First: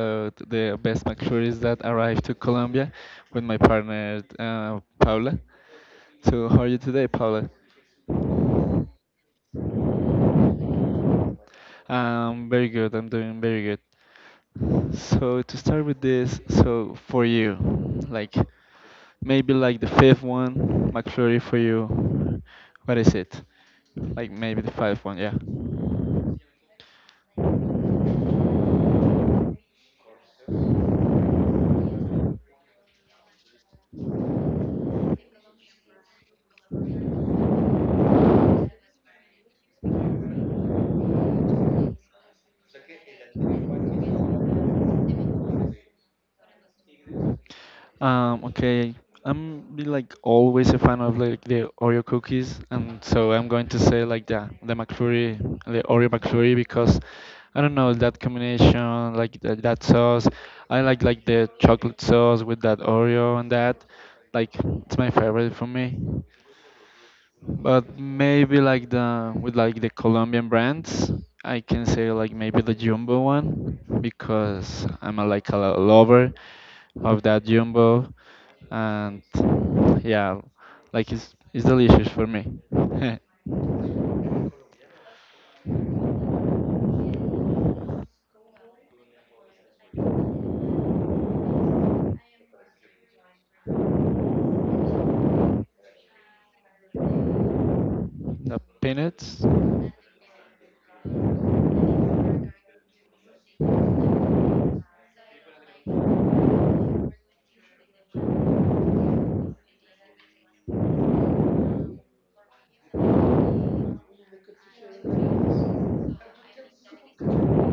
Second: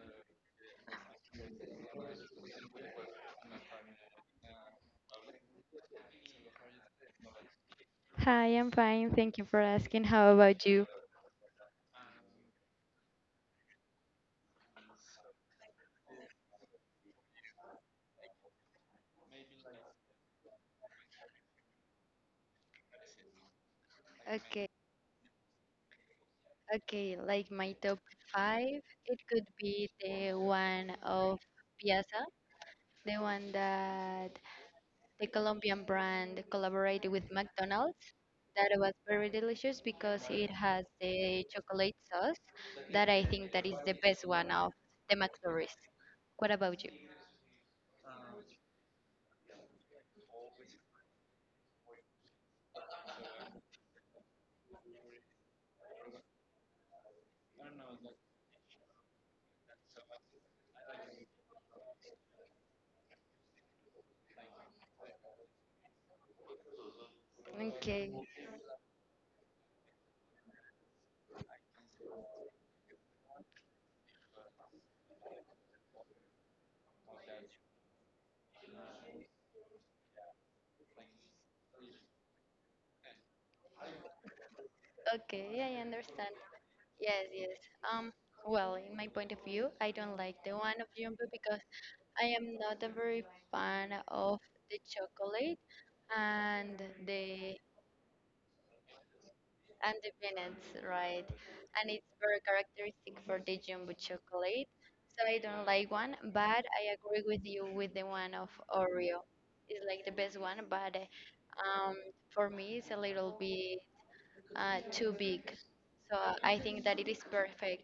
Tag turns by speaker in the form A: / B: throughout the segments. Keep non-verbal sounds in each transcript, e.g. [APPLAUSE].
A: about the best McFlurries that arrived to Colombia with my partner Paula. So, how are you today, Paula?
B: Hi, I'm fine. Thank you for asking. How about you?
A: Very good. I'm doing very good. So to start with this, so for you, like maybe like the fifth one, McFlurry for you. What is it? Like maybe
B: Okay,
A: the fifth one, yeah.
B: okay, like my top five, it could be the one of Piazza, the one that the Colombian brand collaborated with McDonald's. That was very delicious because it has the chocolate sauce that I think that is the best one of the McFlurries. What about you?
A: Okay, I'm be, like always a fan of like the Oreo cookies, and so I'm going to say like the McFlurry, the Oreo McFlurry because I don't know that combination, like the, that sauce. I like the chocolate sauce with that Oreo and that, like it's my favorite for me. But
B: Okay.
A: maybe like the with like the Colombian brands, I can say like maybe the Jumbo one because I'm a, like a lover of that Jumbo, and yeah, like it's delicious for me. [LAUGHS]
B: Okay, I understand. Yes, yes. Um, well, in my point of view, I don't like the one of Jumbo because I am not a very fan of the chocolate and the
A: The peanuts.
B: and the peanuts, right? And it's very characteristic for the Jumbo chocolate, so I don't like one. But I agree with you with the one of Oreo. It's like the best one, but um, for me, it's a little bit too big. So I think that it is perfect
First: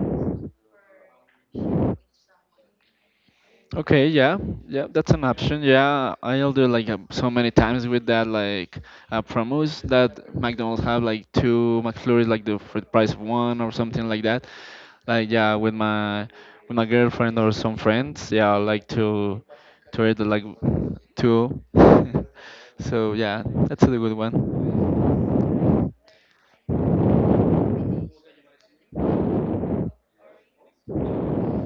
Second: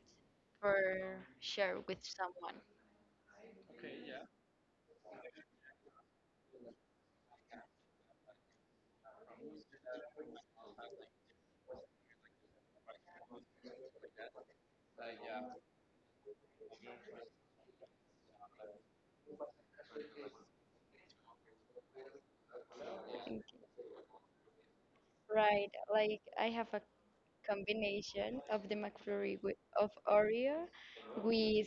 B: for share with someone.
A: Okay, yeah, yeah, that's an option. Yeah, I'll do like so many times with that like promos that McDonald's have like two McFlurries like the for the price of one or something like that. Like yeah, with my girlfriend or some friends, yeah, I like to eat like two. [LAUGHS] So
B: Okay.
A: yeah, that's a good one.
B: Right, like I have a combination of the McFlurry with, of Oreo with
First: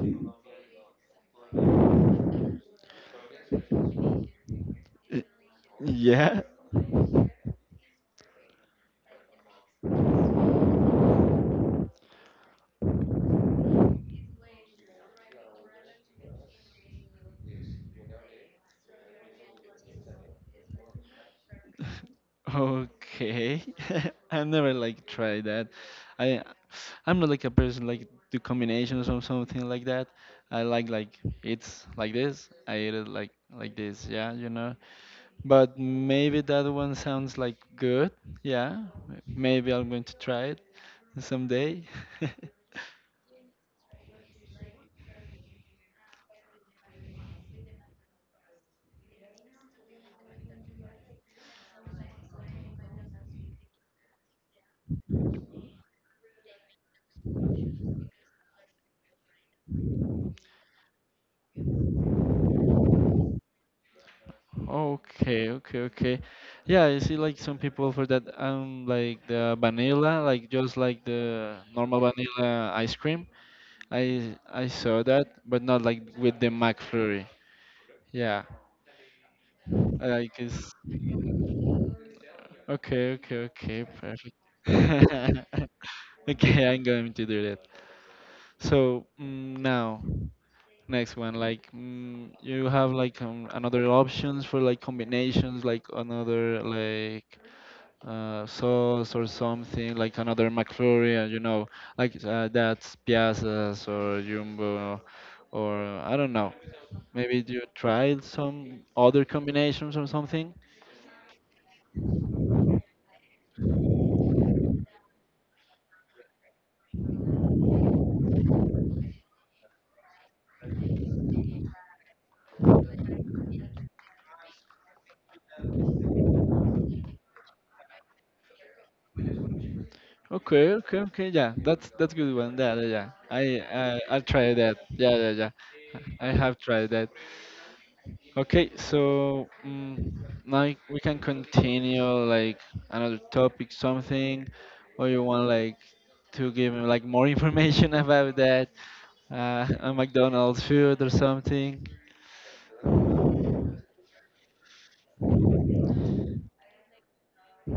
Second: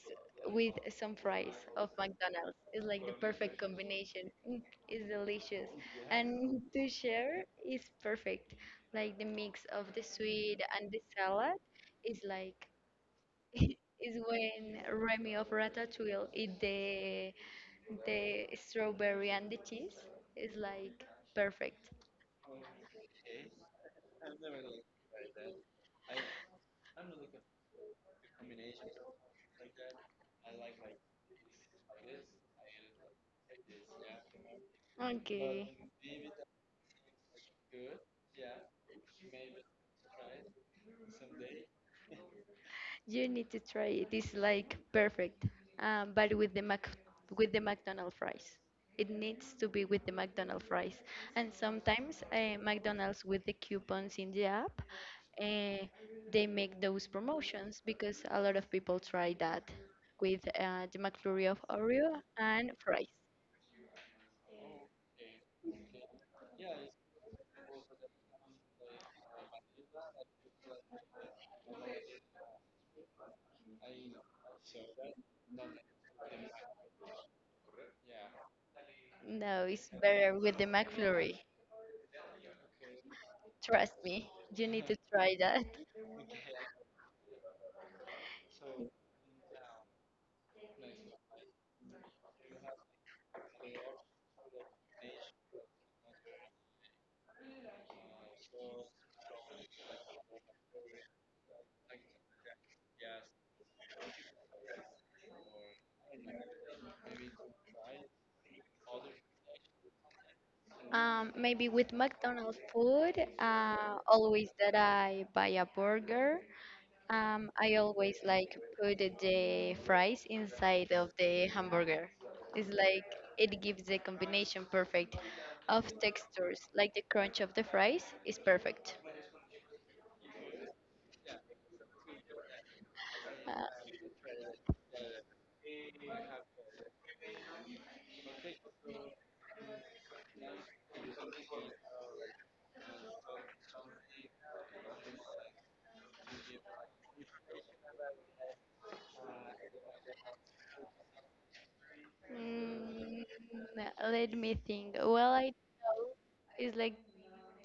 B: with some fries of McDonald's. It's like the perfect combination. Mm, it's delicious.
A: Yeah.
B: And to share is perfect. Like the mix of the sweet and the salad is like [LAUGHS] is when Remy of Ratatouille eat the strawberry and the cheese is like perfect.
A: Okay. [LAUGHS] I never like tried that. I I'm not like a person like do combinations or something like that. I like it's like this. I eat it like this. Yeah, But maybe that one sounds like good. Yeah. Maybe I'm going to try it someday. [LAUGHS]
B: You need to try it. It's like perfect. But with the Mac with the McDonald's fries. It needs to be with the McDonald's fries. And sometimes McDonald's with the coupons in the app, uh, they make those promotions because a lot of people try that with the McFlurry of Oreo and fries.
A: Okay, okay, okay. Yeah, I see like some people for that like the vanilla, like just like the normal vanilla ice cream. I saw that, but not like with the McFlurry. Yeah,
B: No, it's
A: I like
B: better with the
A: it's
B: McFlurry.
A: okay, okay, okay,
B: Trust me,
A: perfect.
B: you need to try that.
A: [LAUGHS] Okay, I'm going to do that. So now next one, like you have like another options for like combinations, like another like sauce or something like another McFlurry, like that's Piazzas or Jumbo, or I don't know. Maybe you tried some other combinations or something.
B: Maybe with McDonald's food, always that I buy a burger, I always like put the fries inside of the hamburger. It's like it gives the combination perfect of textures, like the crunch of the fries is perfect.
A: Okay, okay, okay. Yeah, that's good one. Yeah, yeah, yeah. I
B: Uh,
A: I I'll try that. Yeah, yeah, yeah. I have tried that. Okay, so like we can continue like another topic, something, or you want like to give me like more information [LAUGHS] about that [LAUGHS] a McDonald's food or something.
B: mm, Let me think. Well, I know it's like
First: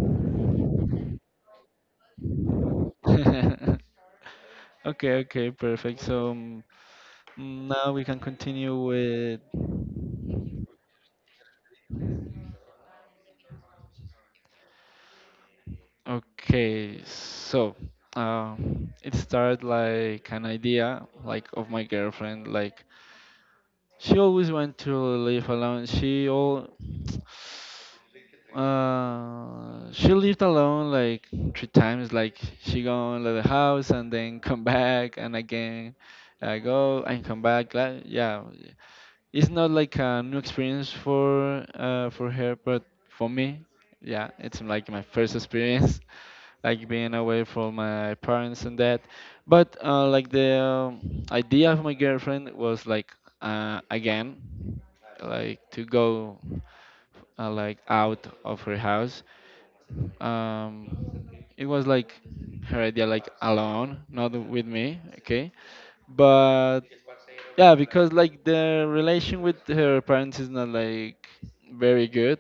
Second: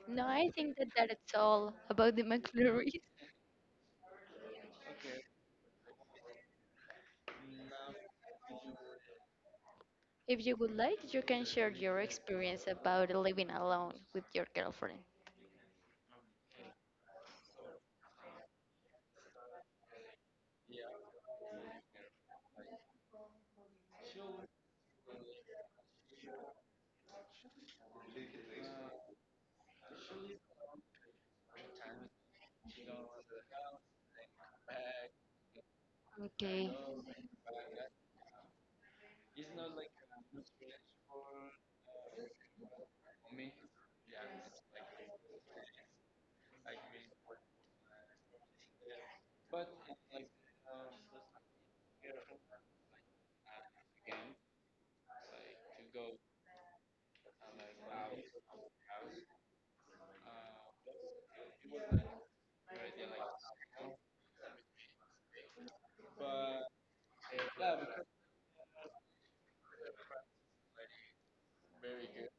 B: no, I think that that's all about the [LAUGHS] McFlurries.
A: [LAUGHS] Okay, okay, perfect. So now we can continue with.
B: If you would like, you can share your experience about living alone with your girlfriend.
A: Okay, so it started like an idea, like of my girlfriend, like she always went to live alone. She lived alone like three times. Like she go to the house and then come back and again
B: Okay.
A: go and come back. Like, yeah, it's not like a new experience for her, but for me, yeah, it's like my first experience, [LAUGHS] like being away from my parents and that. But like the idea of my girlfriend was like again like to go like out of her house. Um, it was like her idea, like alone, not with me. Okay, but yeah, because like the relation with her parents is not like very good.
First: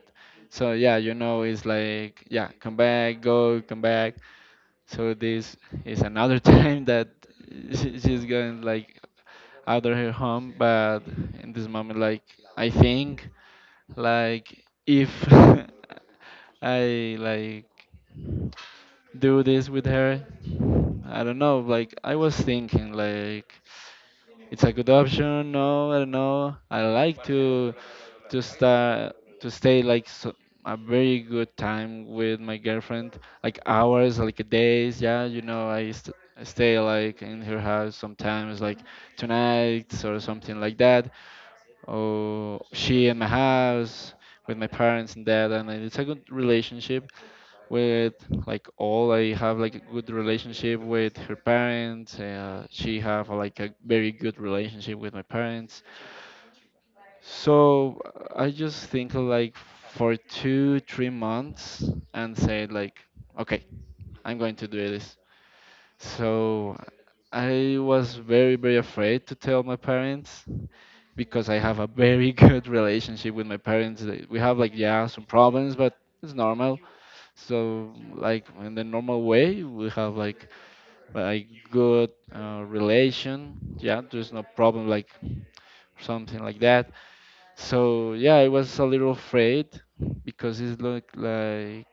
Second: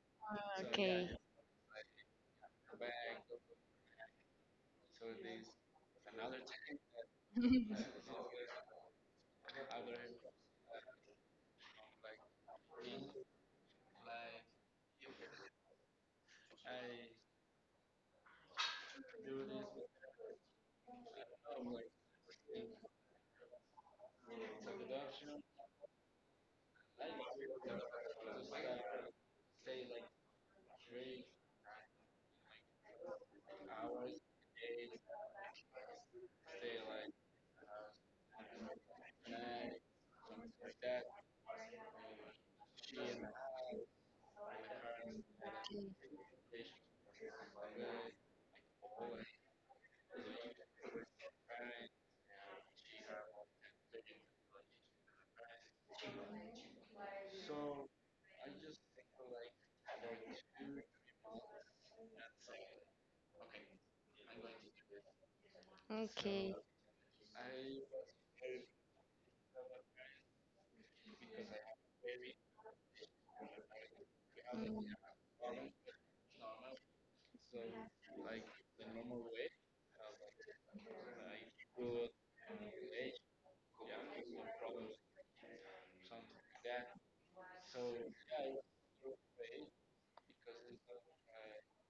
A: So yeah,
B: Okay.
A: it's like yeah, come back, go, come back. So this is another [LAUGHS] time that
B: [LAUGHS]
A: she's going like out of her home, but in this moment, like I think like if [LAUGHS] I like do this with her, I don't know. Like I was thinking, like it's a good option. No, I don't know. I like to start to stay like so, a very good time with my girlfriend, like hours, like days. Yeah, I stay like in her house sometimes, like tonight or something like that or she in my house with my parents and dad and it's a good relationship with like all I have like a good relationship with her parents she have like a very good relationship with my parents. So I just think like for 2, 3 months and say like, okay, I'm going to do this.
B: Okay.
A: So I was very very afraid to tell my parents because I have a very [LAUGHS] good relationship with my parents. We have like
B: Mm,
A: yeah some problems, but it's normal. So like in the normal way, we have like a good relation. Yeah, there's no problem like something like that. So yeah, I was a little afraid because it looked like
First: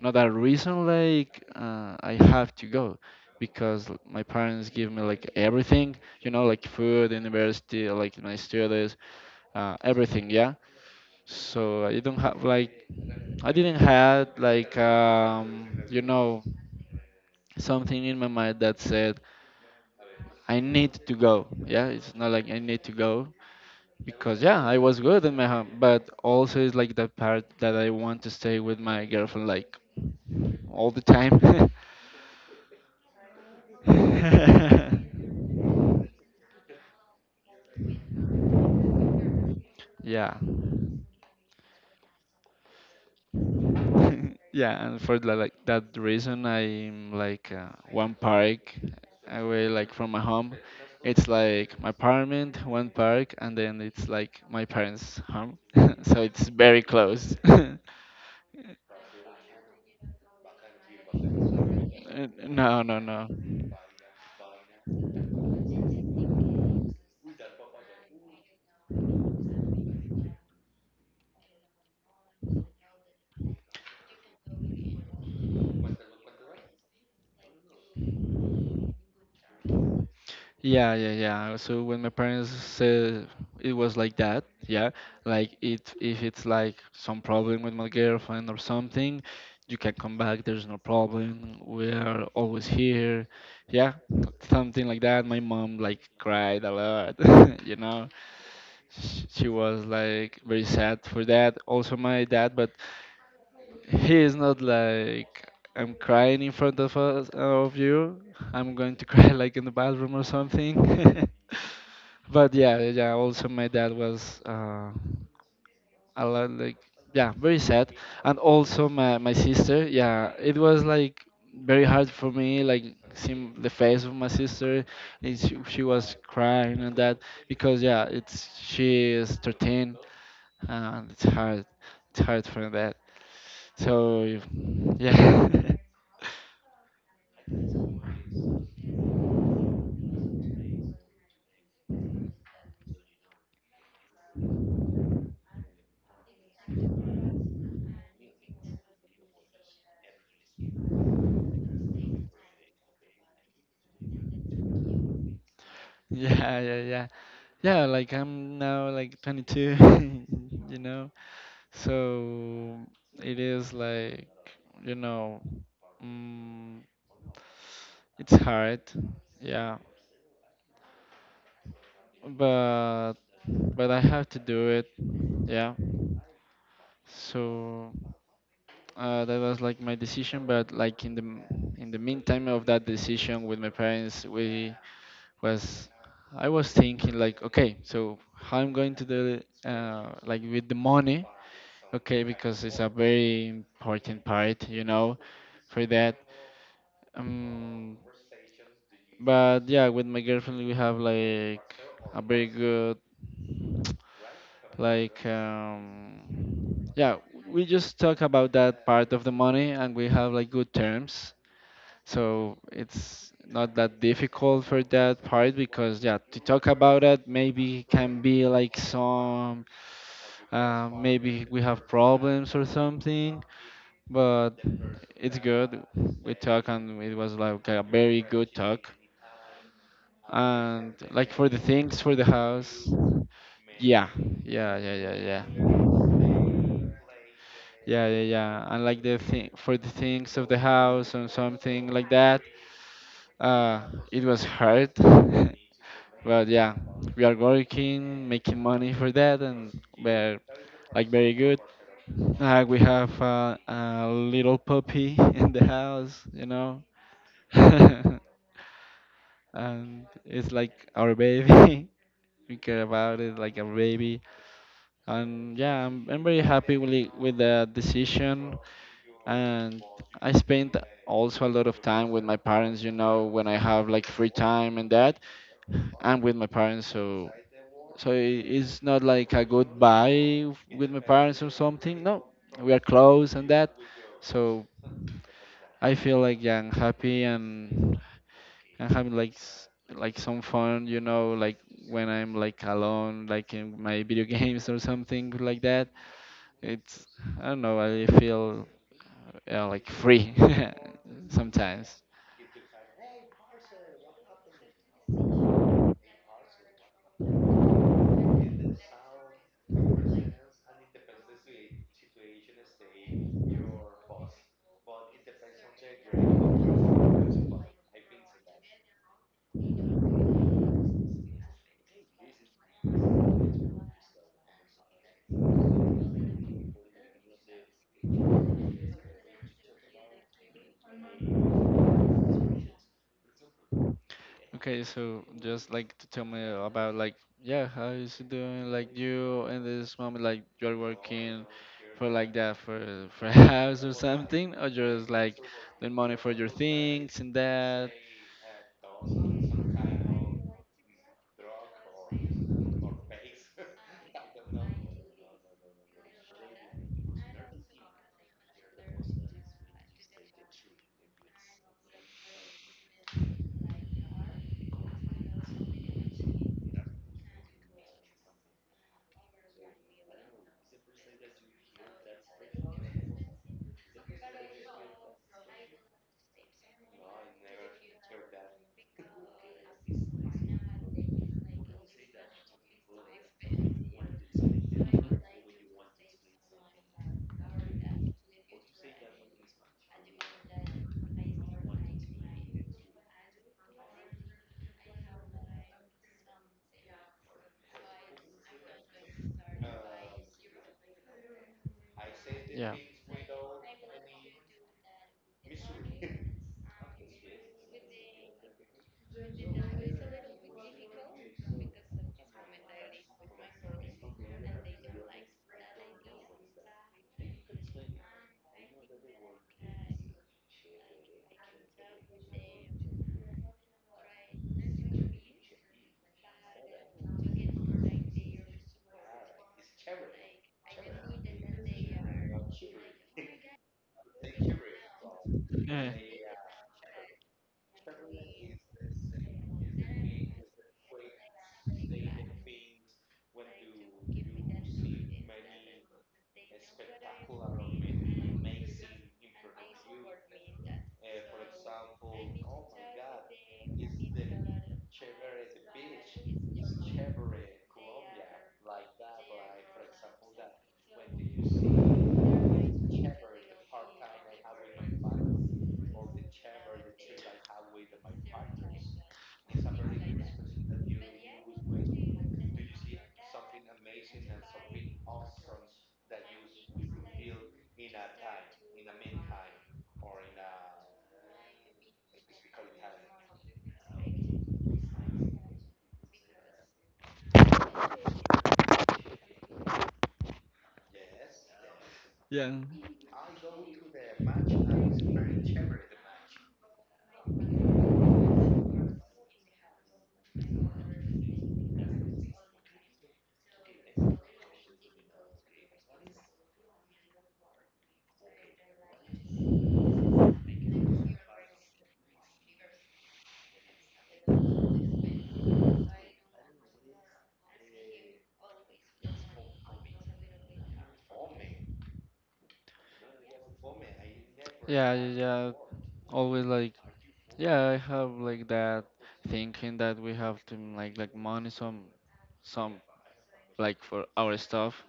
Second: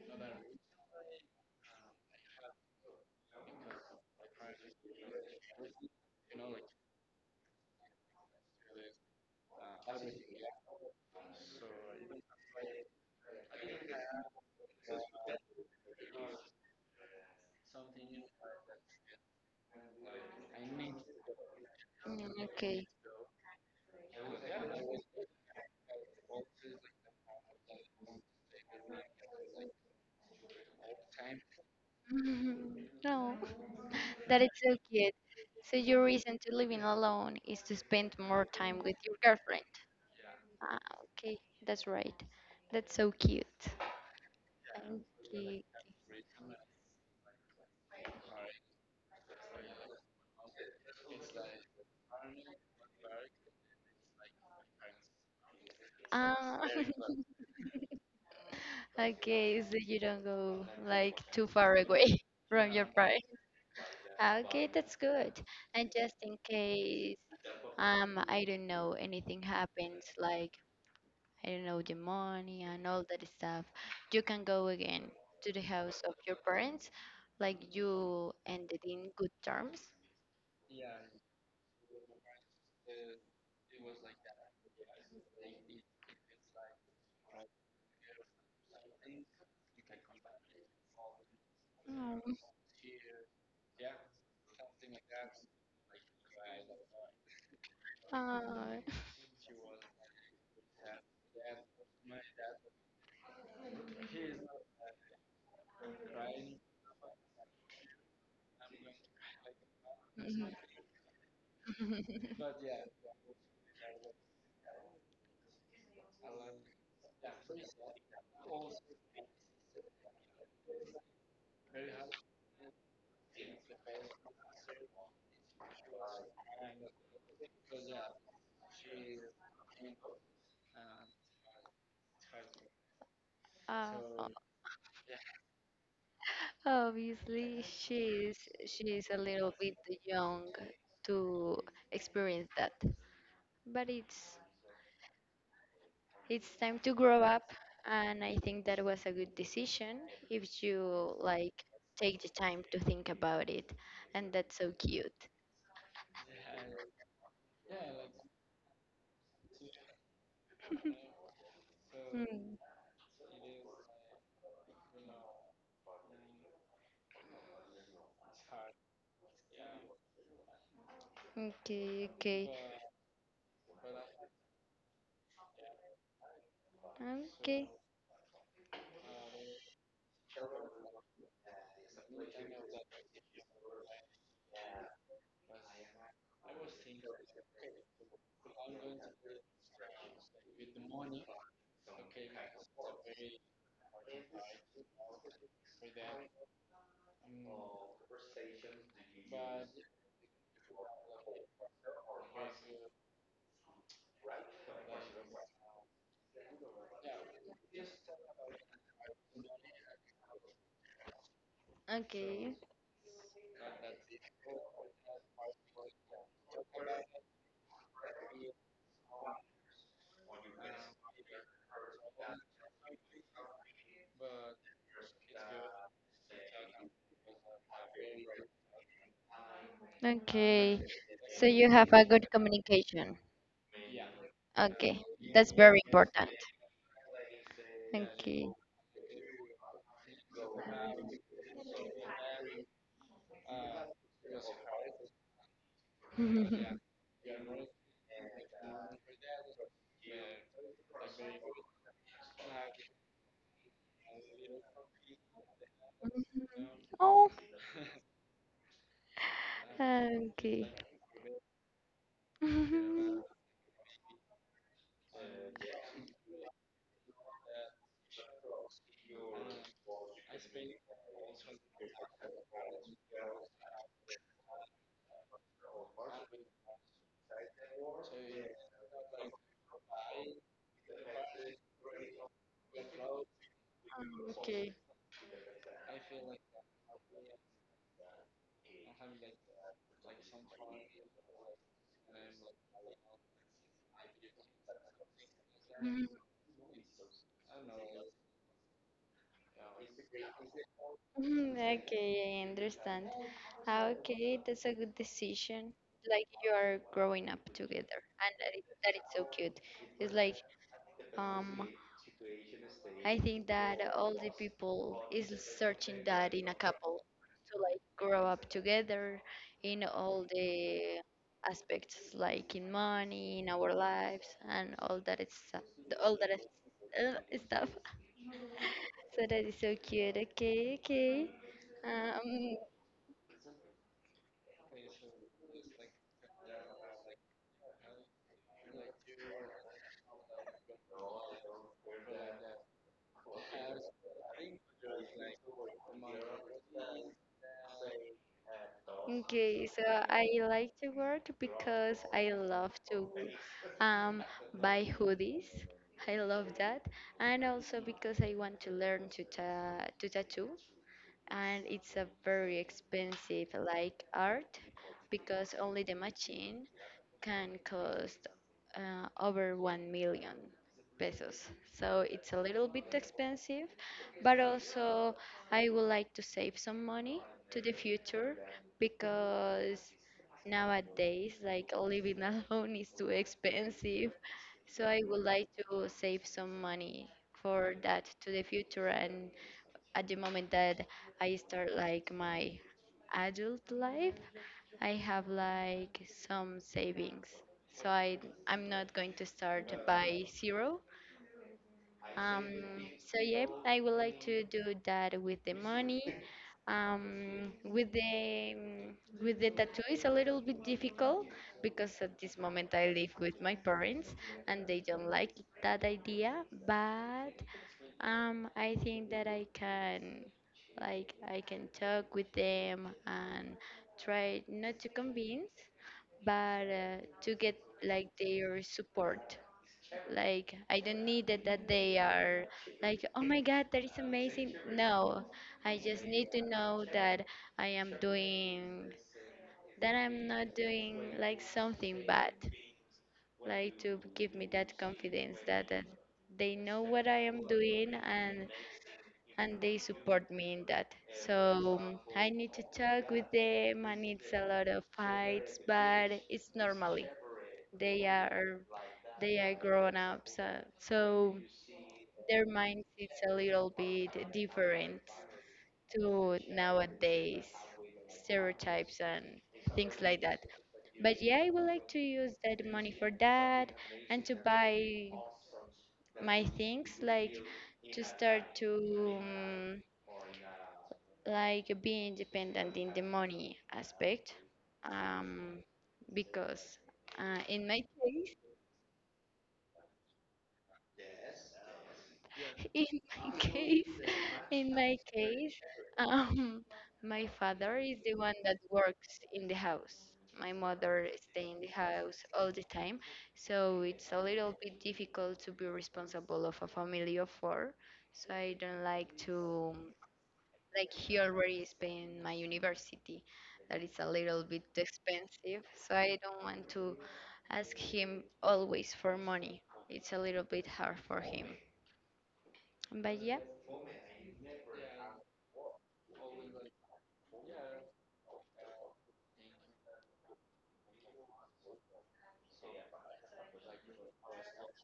A: not a reason like I have to go because my parents give me like everything, like food, university, like my studies, everything, yeah. So I don't have like I didn't had like something in my mind that said I need to go. Yeah, it's not
B: mm,
A: like I need
B: okay.
A: to go because yeah, I was good in my home, but also it's like the part that I want to stay with my girlfriend like all the time.
B: [LAUGHS] No, [LAUGHS] that is so cute. So
A: [LAUGHS]
B: your reason to living alone is to spend more time with your girlfriend.
A: [LAUGHS] Yeah.
B: Ah, okay, that's right. That's so cute.
A: [LAUGHS] Yeah, and for the, like
B: Okay.
A: that reason, I'm like one park away, like from my home. It's like my apartment, one park, and then it's like my parents' home. [LAUGHS] So it's
B: Ah,
A: very
B: [LAUGHS]
A: close. [LAUGHS]
B: okay, so you don't go like too far away [LAUGHS] from
A: No,
B: your
A: no,
B: pride.
A: no.
B: Okay, that's good. And just in case, I don't know, anything happens, like I don't know, the money and all that stuff, you can go again to the house of your parents, like you ended in good terms.
A: Yeah, yeah, yeah. So when my parents said it was like that, yeah, like it if it's like some problem with my girlfriend or something, you can come back, there's no problem. We are
B: Oh,
A: always here. Yeah, something like that. My mom like cried a lot, [LAUGHS].
B: oh.
A: She was like very sad for that. Also my dad, but he is not like I'm crying in front of us of you. I'm going to [LAUGHS] cry like in the bathroom or
B: [LAUGHS]
A: something. [LAUGHS]
B: Mhm.
A: But yeah, yeah. Also, my dad was a lot like yeah, very sad, and also my sister. Yeah, it was like very hard for me, like seeing the face of my sister, and she was crying and that because yeah, it's she is 13, and it's hard for that. So
B: Oh,
A: yeah, [LAUGHS]
B: obviously, she's a little bit young to experience that, but it's time to grow up, and I think that was a good decision if you like take the time to think about it, and that's so cute.
A: yeah, yeah, yeah. Yeah, like I'm now like 22, [LAUGHS] you know.
B: Mm,
A: So it is like, you know, mm, it's hard, yeah,
B: okay, okay,
A: but but I have to do it, yeah.
B: okay,
A: So that was like my decision, but like in the in the meantime of that decision with my parents, we was I was thinking like, okay, so how I'm going to do it, like with the money, okay, because it's a very important part, for that. Um, but yeah, with my girlfriend we have like a very good like yeah, we just talk about that part of the money and we have like good terms.
B: okay,
A: So it's not that difficult for that part because yeah, to talk about it maybe can be like some maybe we have problems or something, but it's good. We talk and it was like a very good talk.
B: okay.
A: And like
B: So
A: for the
B: you have a
A: things for
B: good
A: the house.
B: communication.
A: Yeah, yeah,
B: Okay,
A: yeah, yeah, yeah.
B: that's very important.
A: Yeah, yeah,
B: Okay.
A: yeah. And like the thing for the things of the house and something like that. Uh, it was hard, [LAUGHS] but yeah,
B: [LAUGHS]
A: we are working, making money for that, and we're like very good. We have a little puppy [LAUGHS] in the house,
B: Oh,
A: [LAUGHS] and
B: ah,
A: it's
B: okay.
A: like our baby. [LAUGHS]
B: [LAUGHS]
A: We care
B: Mm,
A: about it like a baby. And yeah, I'm very happy with, with the decision. And I spent also a lot of time with my parents, when I have like free time and that. I'm with my parents, so so it's not like a goodbye with my parents or something. No, we are close and that. So
B: okay.
A: I feel like yeah, I'm happy and having like like some fun, like when I'm like alone, like in my video [LAUGHS] games or something like that.
B: Mhm.
A: It's I don't know. I feel like free [LAUGHS]
B: Mhm,
A: sometimes.
B: okay, I understand. Ah, okay, that's a good decision. Like you are growing up together, and that is so cute. It's like um, I think that all the people is searching that in a couple to like grow up together in all the aspects, like in money, in our lives, and all that it's all that is, stuff. [LAUGHS] So that is so cute. Okay, okay. Um,
A: Okay, so just like to tell me about like yeah, how is it doing? Like you in this moment, like you're working for like that for a [LAUGHS] house or something, or just like the money for your things and that.
B: Okay, so I like to work because I love to um, buy hoodies. I love that, and also because I want to learn to ta to tattoo and it's a very expensive like art because only the machine can cost over 1 million pesos. So it's a little bit expensive, but also I would like to save some money to the future because nowadays like living [LAUGHS] alone is too expensive. So I would like to save some money for that to the future and at the moment that I start like my adult life, I have like some savings. So I I'm not going to start by zero. Um,
A: Yeah.
B: so yeah, I would like to do that with the money. Um, with the um, with the tattoo is a little bit difficult because at this moment I live with my parents and they don't like that idea. But I think that I can, like, I can talk with them and try not to convince, but to get like their support. Like, I don't need it that they are like, oh my God, that is amazing. No, I
A: Yeah.
B: just need to know that I am doing, that I'm not doing like something bad. Like to give me that confidence that, that they know what I am doing and they support me in that. So I need to talk with them, and it's a lot of fights, but it's normally. They are they are grown ups, so their minds it's a little bit different to nowadays stereotypes and things like that. But yeah, I would like to use that money for that and to buy my things, like to start to like being dependent in the money aspect um, because in my case
A: Yeah.
B: [LAUGHS] in my case in my case um, my father is the one that works in the house, my mother stay in the house all the time, so it's a little bit difficult to be responsible of a family of four, so I don't like to like here where is in my university that is a little bit expensive, so I don't want to ask him always for money, it's a little bit hard for him, but yeah.
A: Yeah. Yeah. Yeah. Always like, yeah, I have like that thinking that we have to like money some like for our stuff.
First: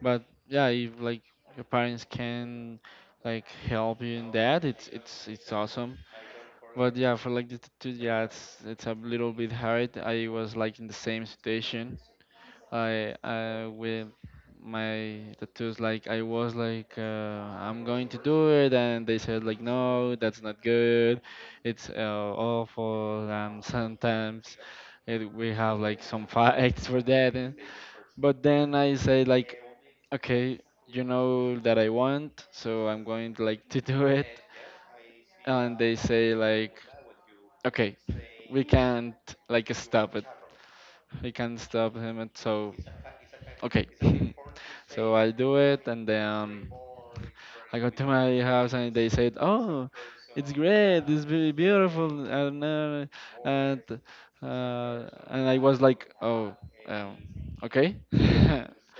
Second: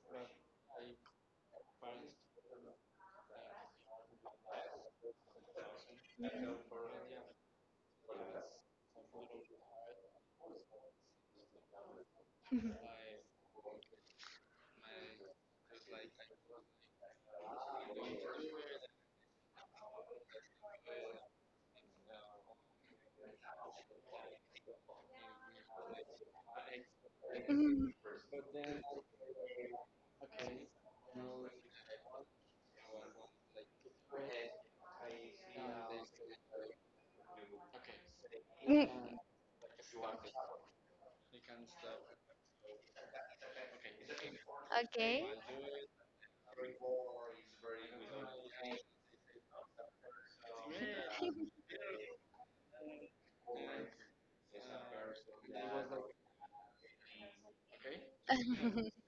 A: But yeah, if like your parents can like help you in that, it's it's awesome. But yeah, for like the tattoo, yeah, it's a little bit hard. I was like in the same situation. I with my tattoos like I was like I'm going to do it, and they said like no, that's not good, it's awful. And sometimes we have like some [LAUGHS] fights for that.
B: [LAUGHS]
A: But then I say like okay, you know that I want, so I'm going to like to [LAUGHS] do it. And they say like okay, we can't like stop it, he can stop him, and so okay. [LAUGHS]
B: Okay.
A: So I do it, and then I go to my house, and they said, "Oh, it's great, it's very beautiful," and uh, and I was like, "Oh, um, okay." [LAUGHS]
B: [LAUGHS]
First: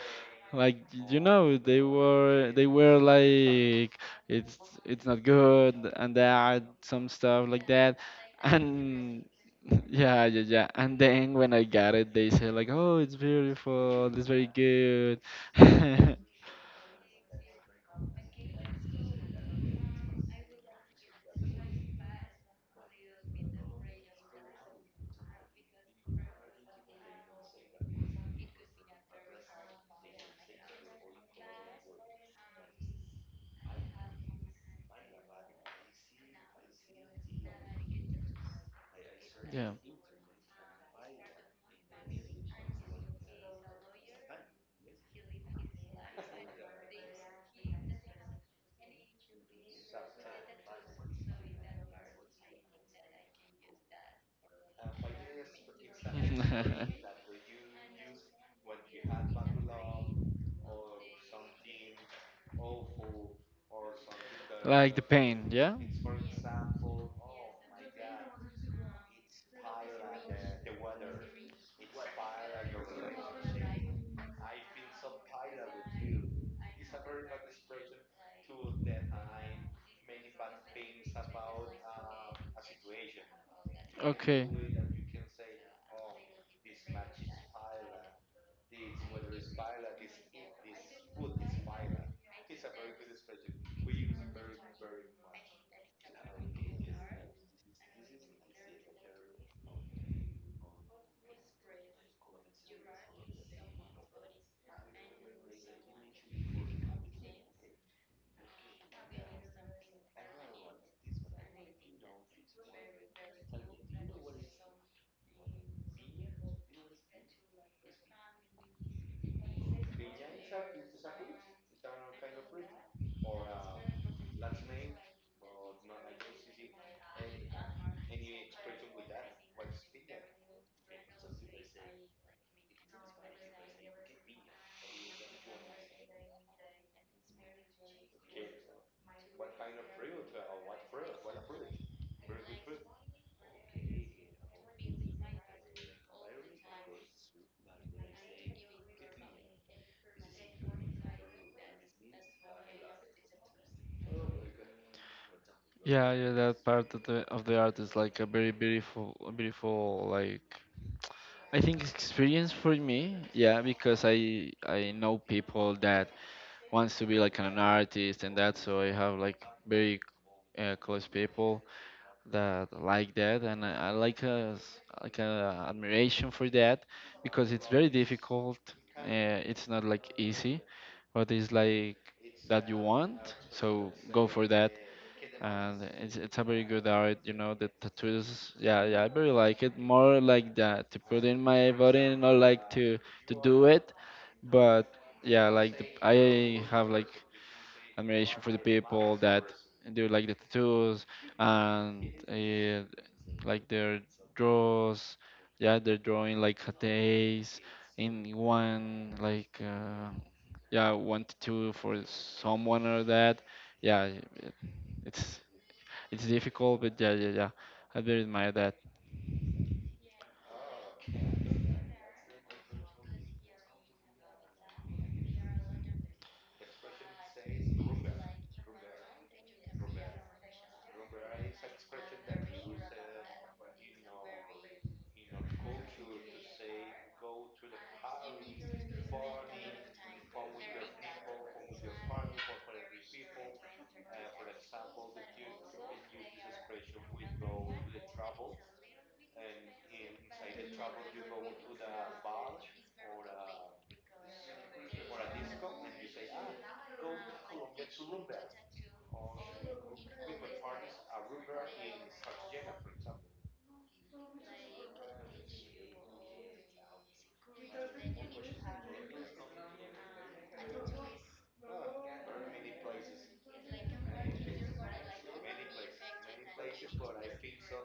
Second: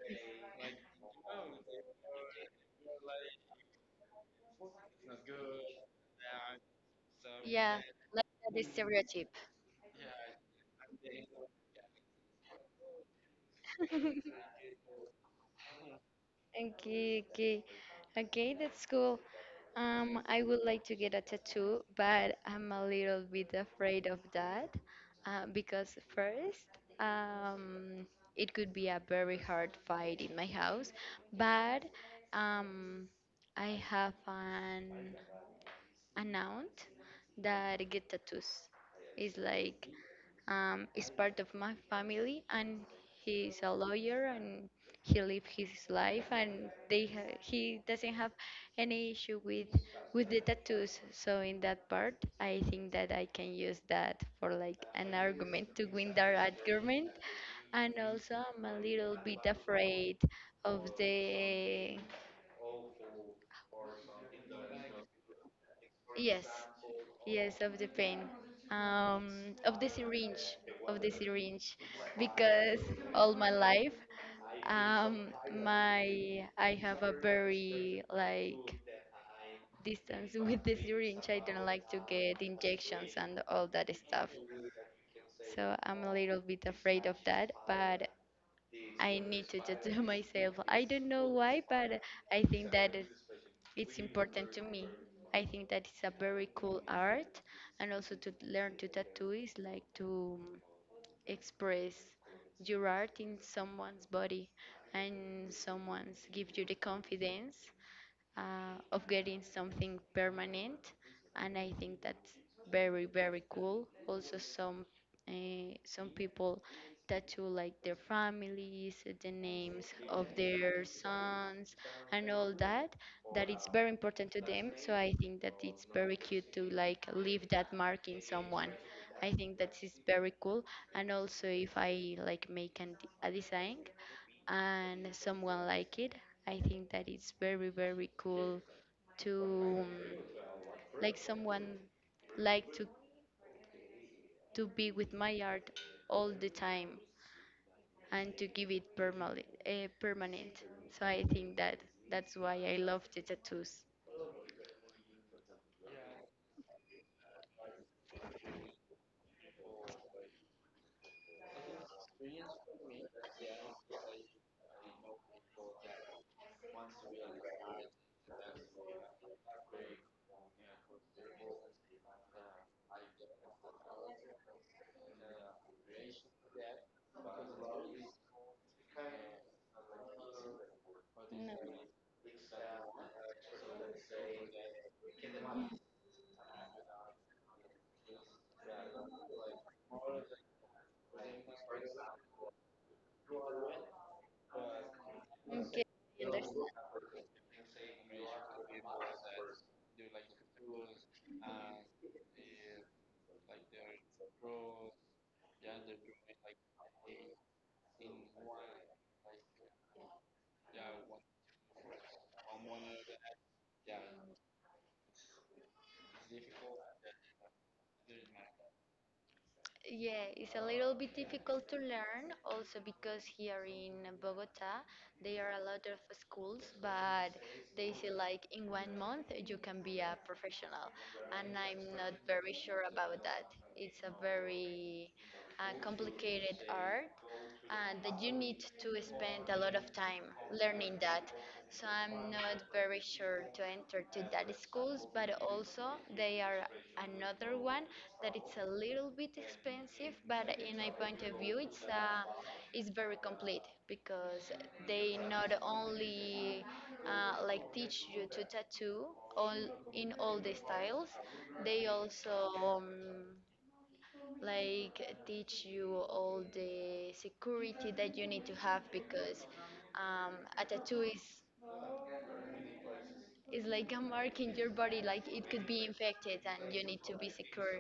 A: Like, you know, they were like it's it's not good and that, some stuff like
B: Yeah,
A: that.
B: like that is
A: And
B: stereotype.
A: [LAUGHS] yeah, yeah, yeah. And then when I got it, they said like, "Oh, it's beautiful. It's
B: [LAUGHS]
A: very good." [LAUGHS]
B: Okay, okay, okay, that's cool. I would like to get a tattoo, but I'm a little bit afraid of that because first, um, it could be a very hard fight in my house, but um, I have an aunt that get tattoos. It's
A: Yeah.
B: like is part of my family and he's a lawyer and he live his life and he doesn't have any issue with the tattoos, so in that part I think that I can use that for like an argument to win that argument.
A: [LAUGHS]
B: And also I'm a little bit afraid of the
A: Like the pain, yeah?
B: yes, yes, of the pain, of the syringe because all my life Um, my I have a very like distance [LAUGHS] with the syringe. I don't like to get injections and all that stuff.
A: Okay.
B: So I'm a little bit afraid of that, but I need to just do it [LAUGHS] myself. I don't know why, but I think that it's important to me. I think that it's a very cool art, and also to learn to tattoo is like to express your art in someone's body and someone's give you the confidence of getting something permanent. And I think that's very, very cool. Also, some people tattoo like their families, the names of their sons, and all that. That it's very important to them. So I think that it's very cute to like leave that mark in someone. I think that is very cool. And also, if I like make a design, and someone like it. I think that it's very very cool to like someone like to be with my art all the time and to give it permanent. So I think that that's why I love the tattoos.
A: Yeah, yeah, that part of the art is like a very beautiful, a beautiful like, I think, experience for me. Yeah, because I know people that wants to be like an artist and that. So I have like very close people that like that, and I like a s- like a admiration for that because it's very difficult. Uh, it's not like easy, but it's
B: No.
A: like that you want. So go for that. And it's a very good art, you know. The tattoos, yeah, yeah, I very like it. More like that to put in my body, not like to do it, but yeah, like the,
B: Okay.
A: I
B: Understand.
A: have like admiration for the people that do like the tattoos and like their draws, yeah, they're drawing like a days in one like yeah, one to two for someone or that. Yeah, it's it's difficult, but yeah, yeah, yeah, I bear in mind that.
B: Yeah, it's a little bit difficult to learn also because here in Bogota there are a lot of schools, but they say like in 1 month you can be a professional, and I'm not very sure about that. It's a very complicated art, and that you need to spend a lot of time learning that. So I'm not very sure to enter to that schools, but also they are another one that it's a little bit expensive, but in my point of view, it's very complete because they not only like teach you to tattoo all in all the styles. They also like teach you all the security that you need to have, because um, a tattoo is like a mark in your body. Like, it could be infected, and you need to be secure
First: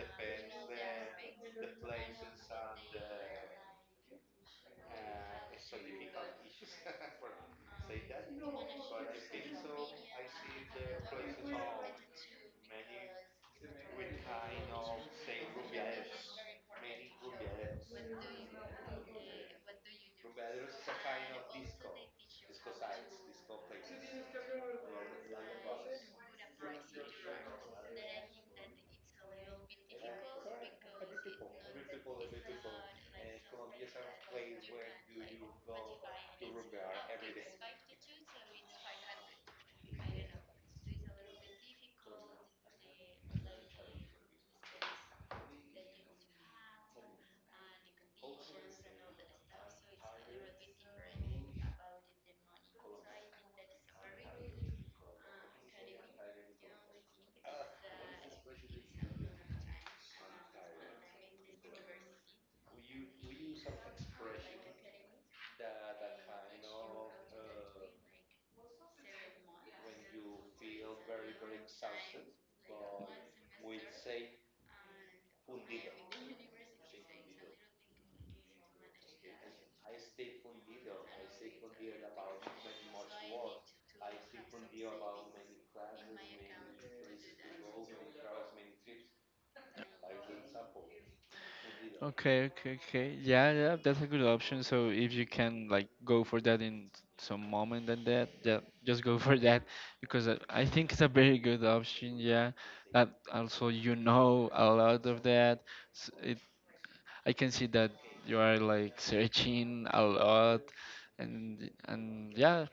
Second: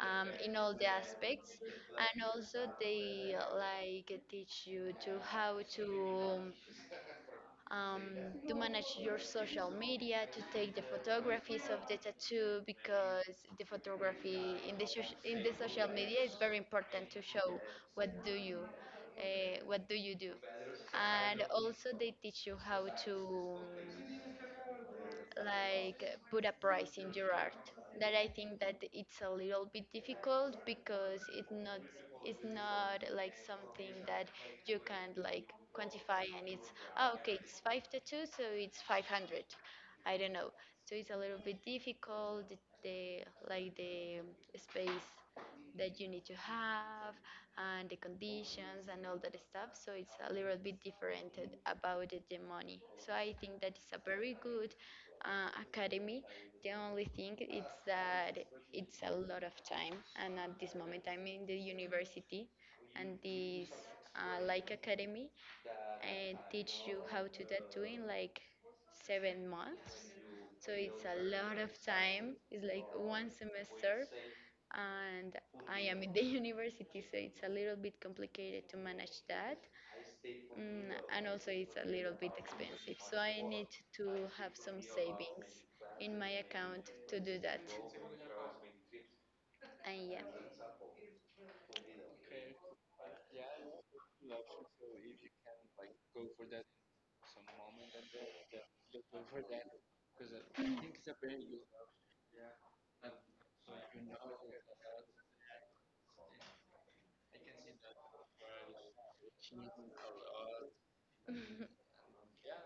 B: in all the aspects. And also they like teach you to how um, to manage your social media, to take the photographies of the tattoo, because the photography in the social media is very important to show what do you what do you do. And also they teach you how to, like, put a price in your art. That I think that it's a little bit difficult, because it's not, like something that you can, like, quantify. And it's, oh, okay, it's five tattoos, so it's 500, I don't know. So it's a little bit difficult, the the space that you need to have, and the conditions and all that stuff. So it's a little bit different about the money. So I think that is a very good academy. The only thing is that it's a lot of time, and at this moment I'm in the university, and this like, academy and teach you how to tattoo in like 7 months. So it's a lot of time. It's like one semester, and I am in the [LAUGHS] university, so it's a little bit complicated to manage that. And also it's a little bit expensive. So I need to have some savings in my account to do that. And yeah,
A: Okay, okay, okay. Yeah, yeah, that's a good option. So if you can like go for that in some moment and that, yeah, just go [LAUGHS] for that, because I think it's a very good option. Yeah, that also you know a lot of that. S it, I can see that you are like searching a lot,
B: [LAUGHS]
A: and yeah,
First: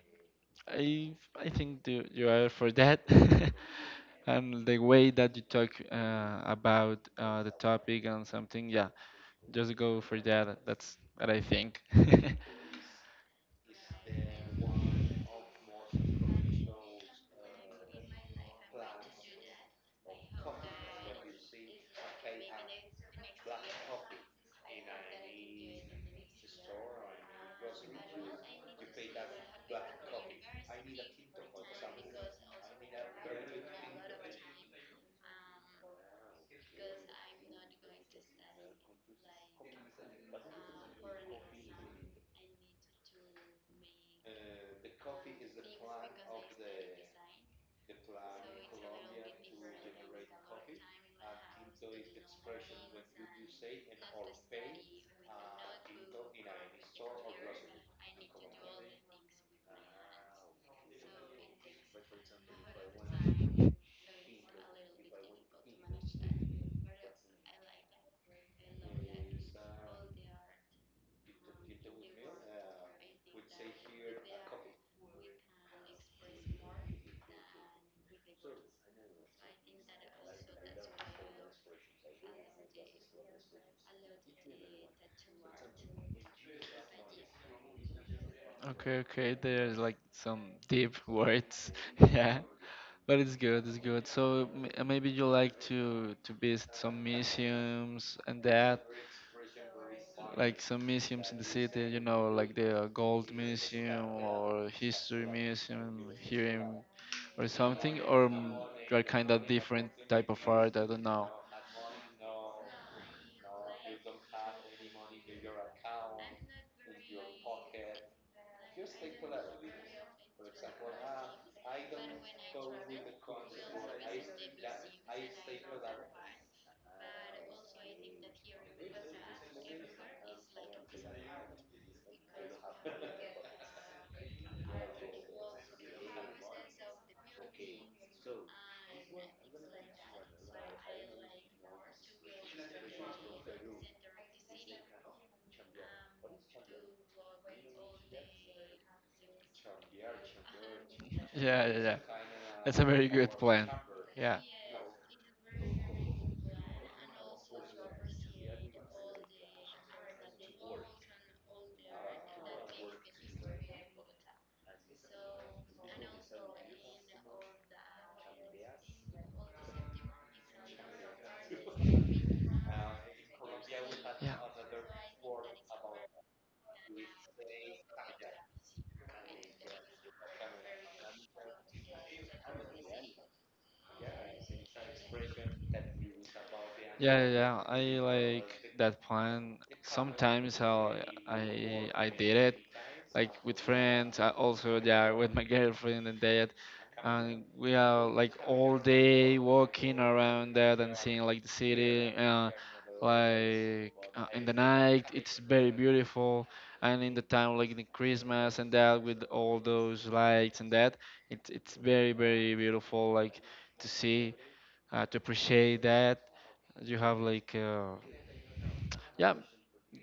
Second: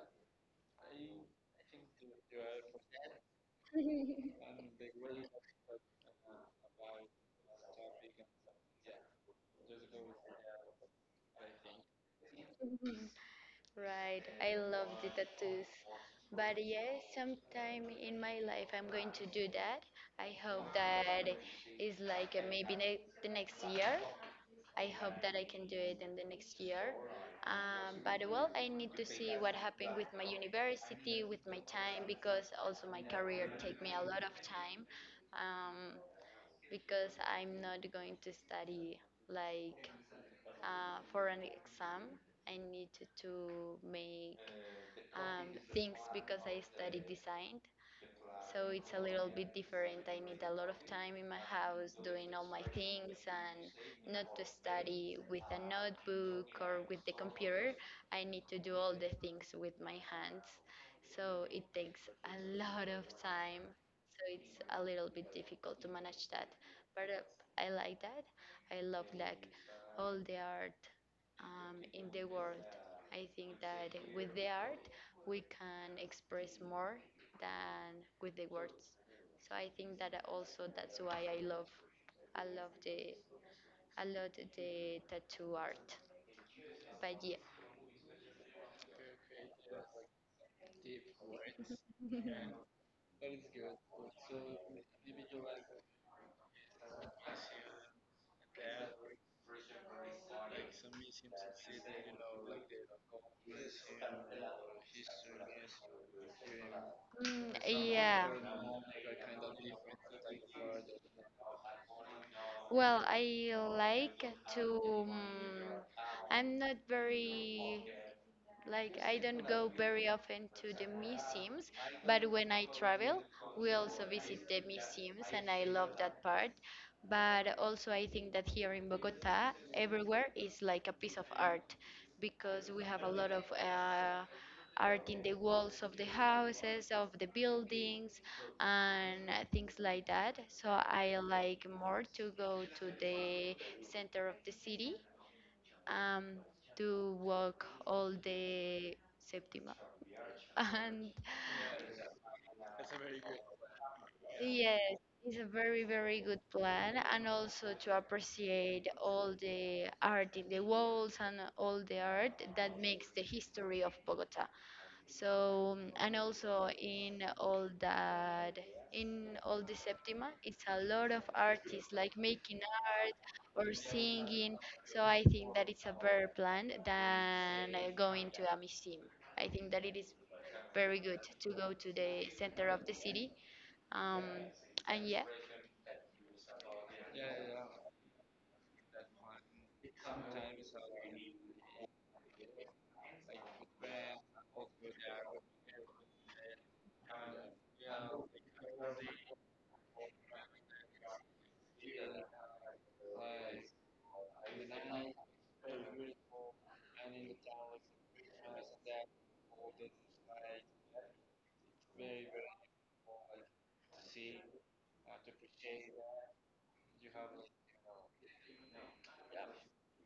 A: I think you are for that. [LAUGHS] And the way that you talk about the topic and something, yeah, just go for that. That's what I think. [LAUGHS]
B: right. I love the tattoos. But yes, sometime in my life I'm going to do that. I hope that is like, maybe the next year. I hope that I can do it in the next year. But well, I need to see what happened with my university, with my time, because also my career take me a lot of time, um, because I'm not going to study, like, for an exam. I need to make um, things, because I study design, so it's a little bit different. I need a lot of time in my house doing all my things, and not to study with a notebook or with the computer. I need to do all the things with my hands. So it takes a lot of time. So it's a little bit difficult to manage that. But I like that. I love, like, all the art in the world. I think that with the art we can express more than with the words. So I think that also that's why I love the I love the tattoo art. But yeah.
A: Okay, okay. There's like some deep words. [LAUGHS] Yeah. But it's good, it's good. So m- maybe you like to visit some museums and that, like some museums in the city, you know, like the Gold Museum or History Museum here in, or
B: Mm,
A: something,
B: yeah.
A: or mm, you are kind of different type of art, I don't know.
B: Well, I like to. Um, I'm not very Like, I don't go very often to the museums, but when I travel, we also visit the museums, and I love that part. But also I think that here in Bogota, everywhere is like a piece of art, because we have a lot of art in the walls of the houses, of the buildings, and things like that. So I like more to go to the center of the city, um, to walk all the Septima.
A: Yeah,
B: [LAUGHS]
A: yeah, yeah. That's a very good plan. Yeah.
B: And yes, it's a very, very good plan. And also to appreciate all the art in the walls and all the art that makes the history of Bogota. So, and also in all the Septima, it's a lot of artists like making art or
A: Yeah.
B: singing. So I think that it's a better plan than going to a museum. I think that it is very good to go to the center of the city. Um, and yeah.
A: Yeah, yeah, yeah. I like that plan. Sometimes how I did it, like with friends. I also yeah with my [LAUGHS] girlfriend and that, and we are like all day walking around that and seeing like the city. Like in the night, it's very beautiful, and in the time like the Christmas and that with all those lights and that, it's very very beautiful. Like to see, to appreciate that. You have like, yeah,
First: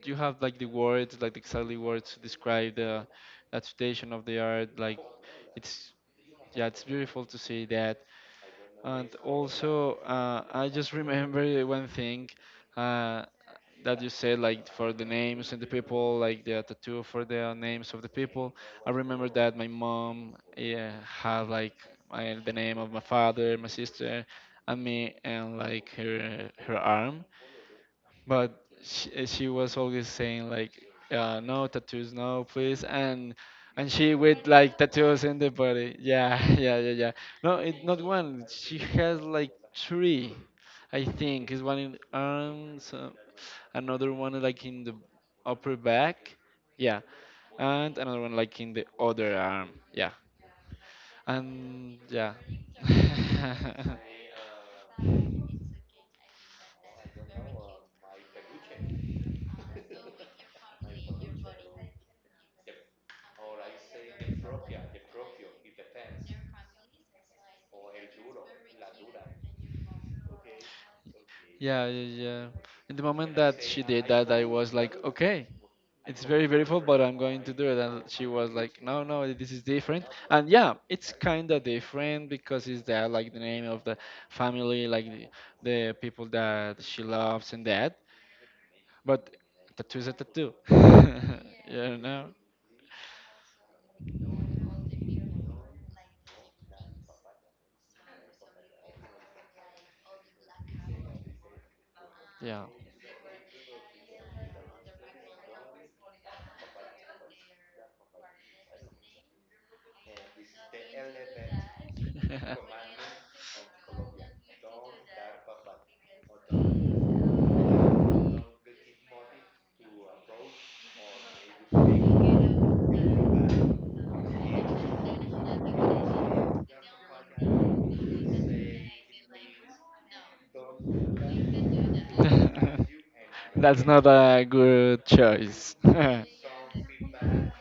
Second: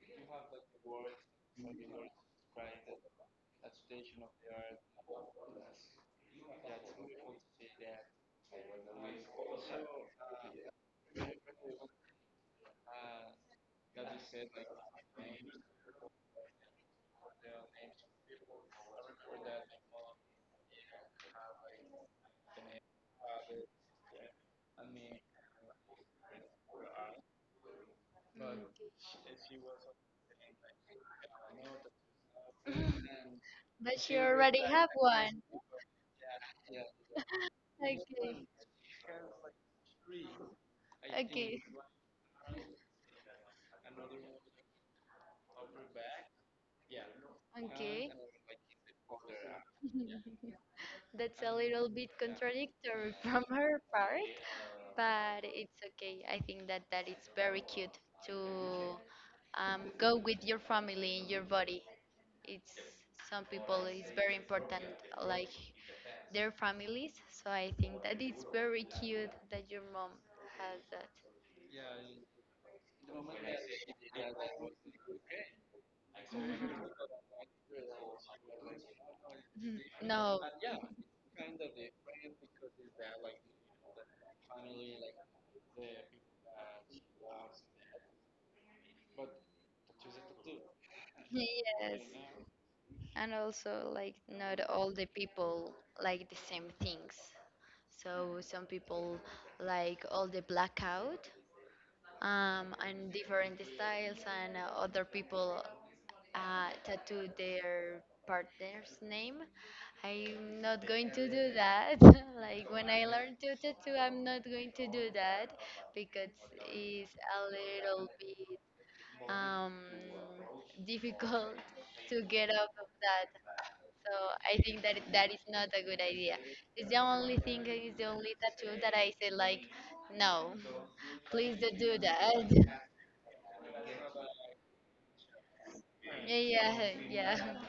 A: you have like the words, like the exactly words to describe the that situation of the art. Like, it's yeah, it's beautiful to see that. And also, I just remember one thing uh, that you said, like for the names and the people, like the tattoo for the names of the people. I remember that my mom, yeah, had like my, the name of my father, my sister, and me, and like her arm. But
B: mm,
A: she, eh, she was always saying like, no tattoos, no please, and
B: But
A: she
B: you
A: with
B: already
A: like
B: have
A: tattoos in
B: one.
A: the body. Yeah, [LAUGHS] yeah, yeah, yeah. No, it not
B: Okay.
A: one. She has like three, I think.
B: Okay.
A: Is one in arms, another one like in the upper back. Yeah, and
B: Okay, okay.
A: another one like in the other arm. Yeah,
B: That's a little
A: and
B: bit
A: yeah.
B: contradictory [LAUGHS] from her part,
A: [LAUGHS]
B: but it's okay. I think that that is very cute to go with your family in your body. It's some people is very important, like, their families. So I think that it's very cute that your mom has that.
A: Yeah, yeah, yeah. In the moment that she did that, I was like, okay, it's very beautiful, but I'm going to do it. And she was like, no, no, this is
B: [LAUGHS]
A: different.
B: No.
A: And
B: [LAUGHS]
A: yeah, it's kind of different because it's that like the name of the family, like the people that she loves and that. But tattoos is a tattoo. [LAUGHS]
B: Yes.
A: You know?
B: And also, like, not all the people like the same things, so some people like all the blackout
A: Yeah.
B: and different styles, and other people tattoo their partner's name. I'm not going to do that. [LAUGHS] Like, when I learn to tattoo,
A: [LAUGHS]
B: I'm not going to do that, because it's a little bit um, difficult [LAUGHS] to get out of that. So I think that that is not a good idea. It's the only thing, it's the only tattoo that I say like, no, please don't do that. [LAUGHS]
A: [LAUGHS] That's not a good choice. [LAUGHS]
B: Yeah, yeah.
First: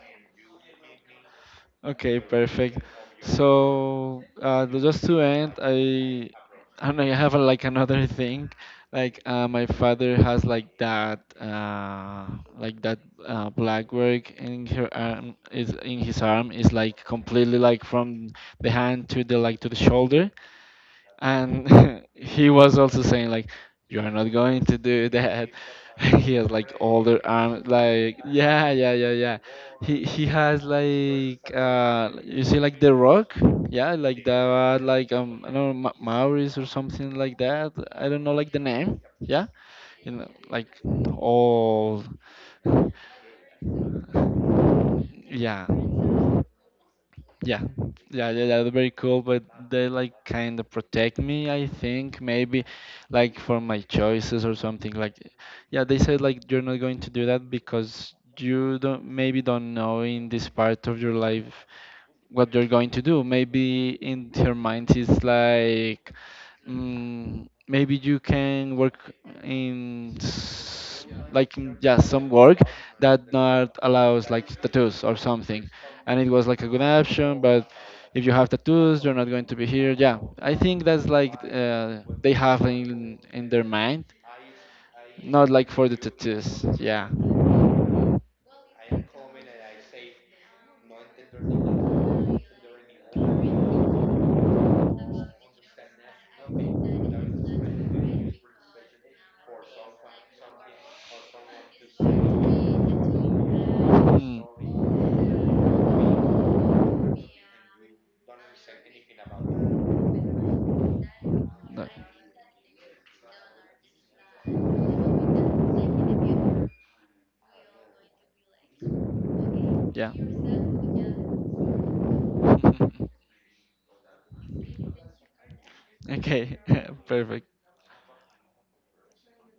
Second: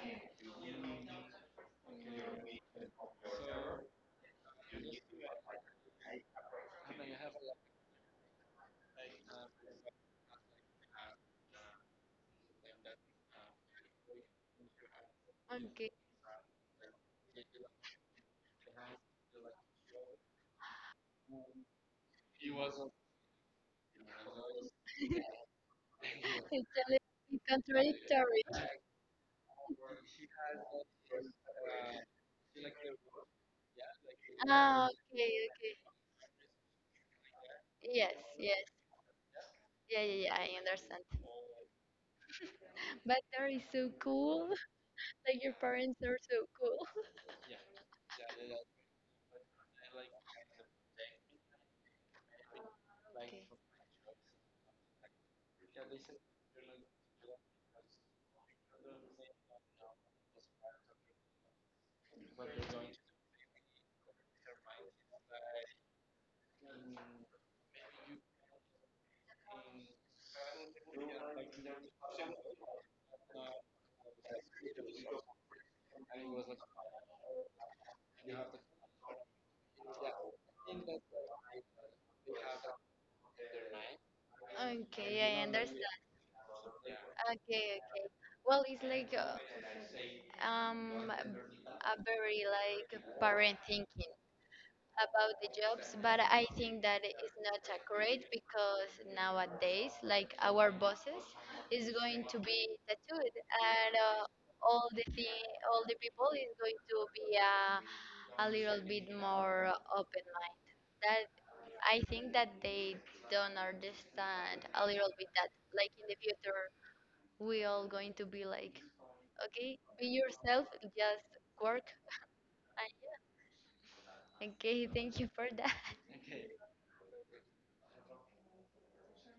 A: Okay, perfect. So th- just to end, I don't know. I have a, like another [LAUGHS] thing. Like my father has like that black work in her arm is
B: Okay.
A: in his arm is like completely like from the hand to the like to the shoulder, and [LAUGHS] he was also saying like you are not going to do that. [LAUGHS] He has
B: [LAUGHS] It's
A: like
B: a
A: older
B: little
A: arms like
B: contradictory.
A: yeah, yeah, yeah, yeah. He has like you see like the rock, yeah, like that,
B: Ah,
A: like
B: okay,
A: I don't know,
B: okay.
A: Ma- maoris or something like that, I
B: Yes,
A: don't know like the
B: yes.
A: name, yeah.
B: Yeah,
A: You
B: yeah,
A: know,
B: yeah, I
A: like
B: understand.
A: all,
B: But that is so cool. [LAUGHS] Like, your
A: yeah.
B: parents are so cool.
A: Yeah, yeah, yeah, that's very cool. But they like kind of protect me. I think maybe, like for my choices or something. Like, yeah, they said like you're not going to do that because you don't maybe don't know in this part of your life what you're going to do. Maybe in her mind is like, mm, maybe you can work in s- like in, yeah, some work that not allows like tattoos or something, and it was like a good option, but. If you have tattoos, you're not going to be here. Yeah, I think that's like they have in their mind,
B: Okay, I
A: not
B: under
A: like for the tattoos. Yeah.
B: okay, okay. Well, it's like, a very like parent thinking about the jobs. But I think that it's not accurate, because nowadays, like, our bosses is going to be tattooed, and
A: Hmm.
B: all the thing, all the people is going to be a little bit more open mind. That
A: No.
B: I think that they don't understand a little bit that, like, better. We all going to be like, okay, be
A: Yeah.
B: yourself, just work. Okay, thank you for
A: [LAUGHS]
B: that.
A: Okay, [LAUGHS] perfect.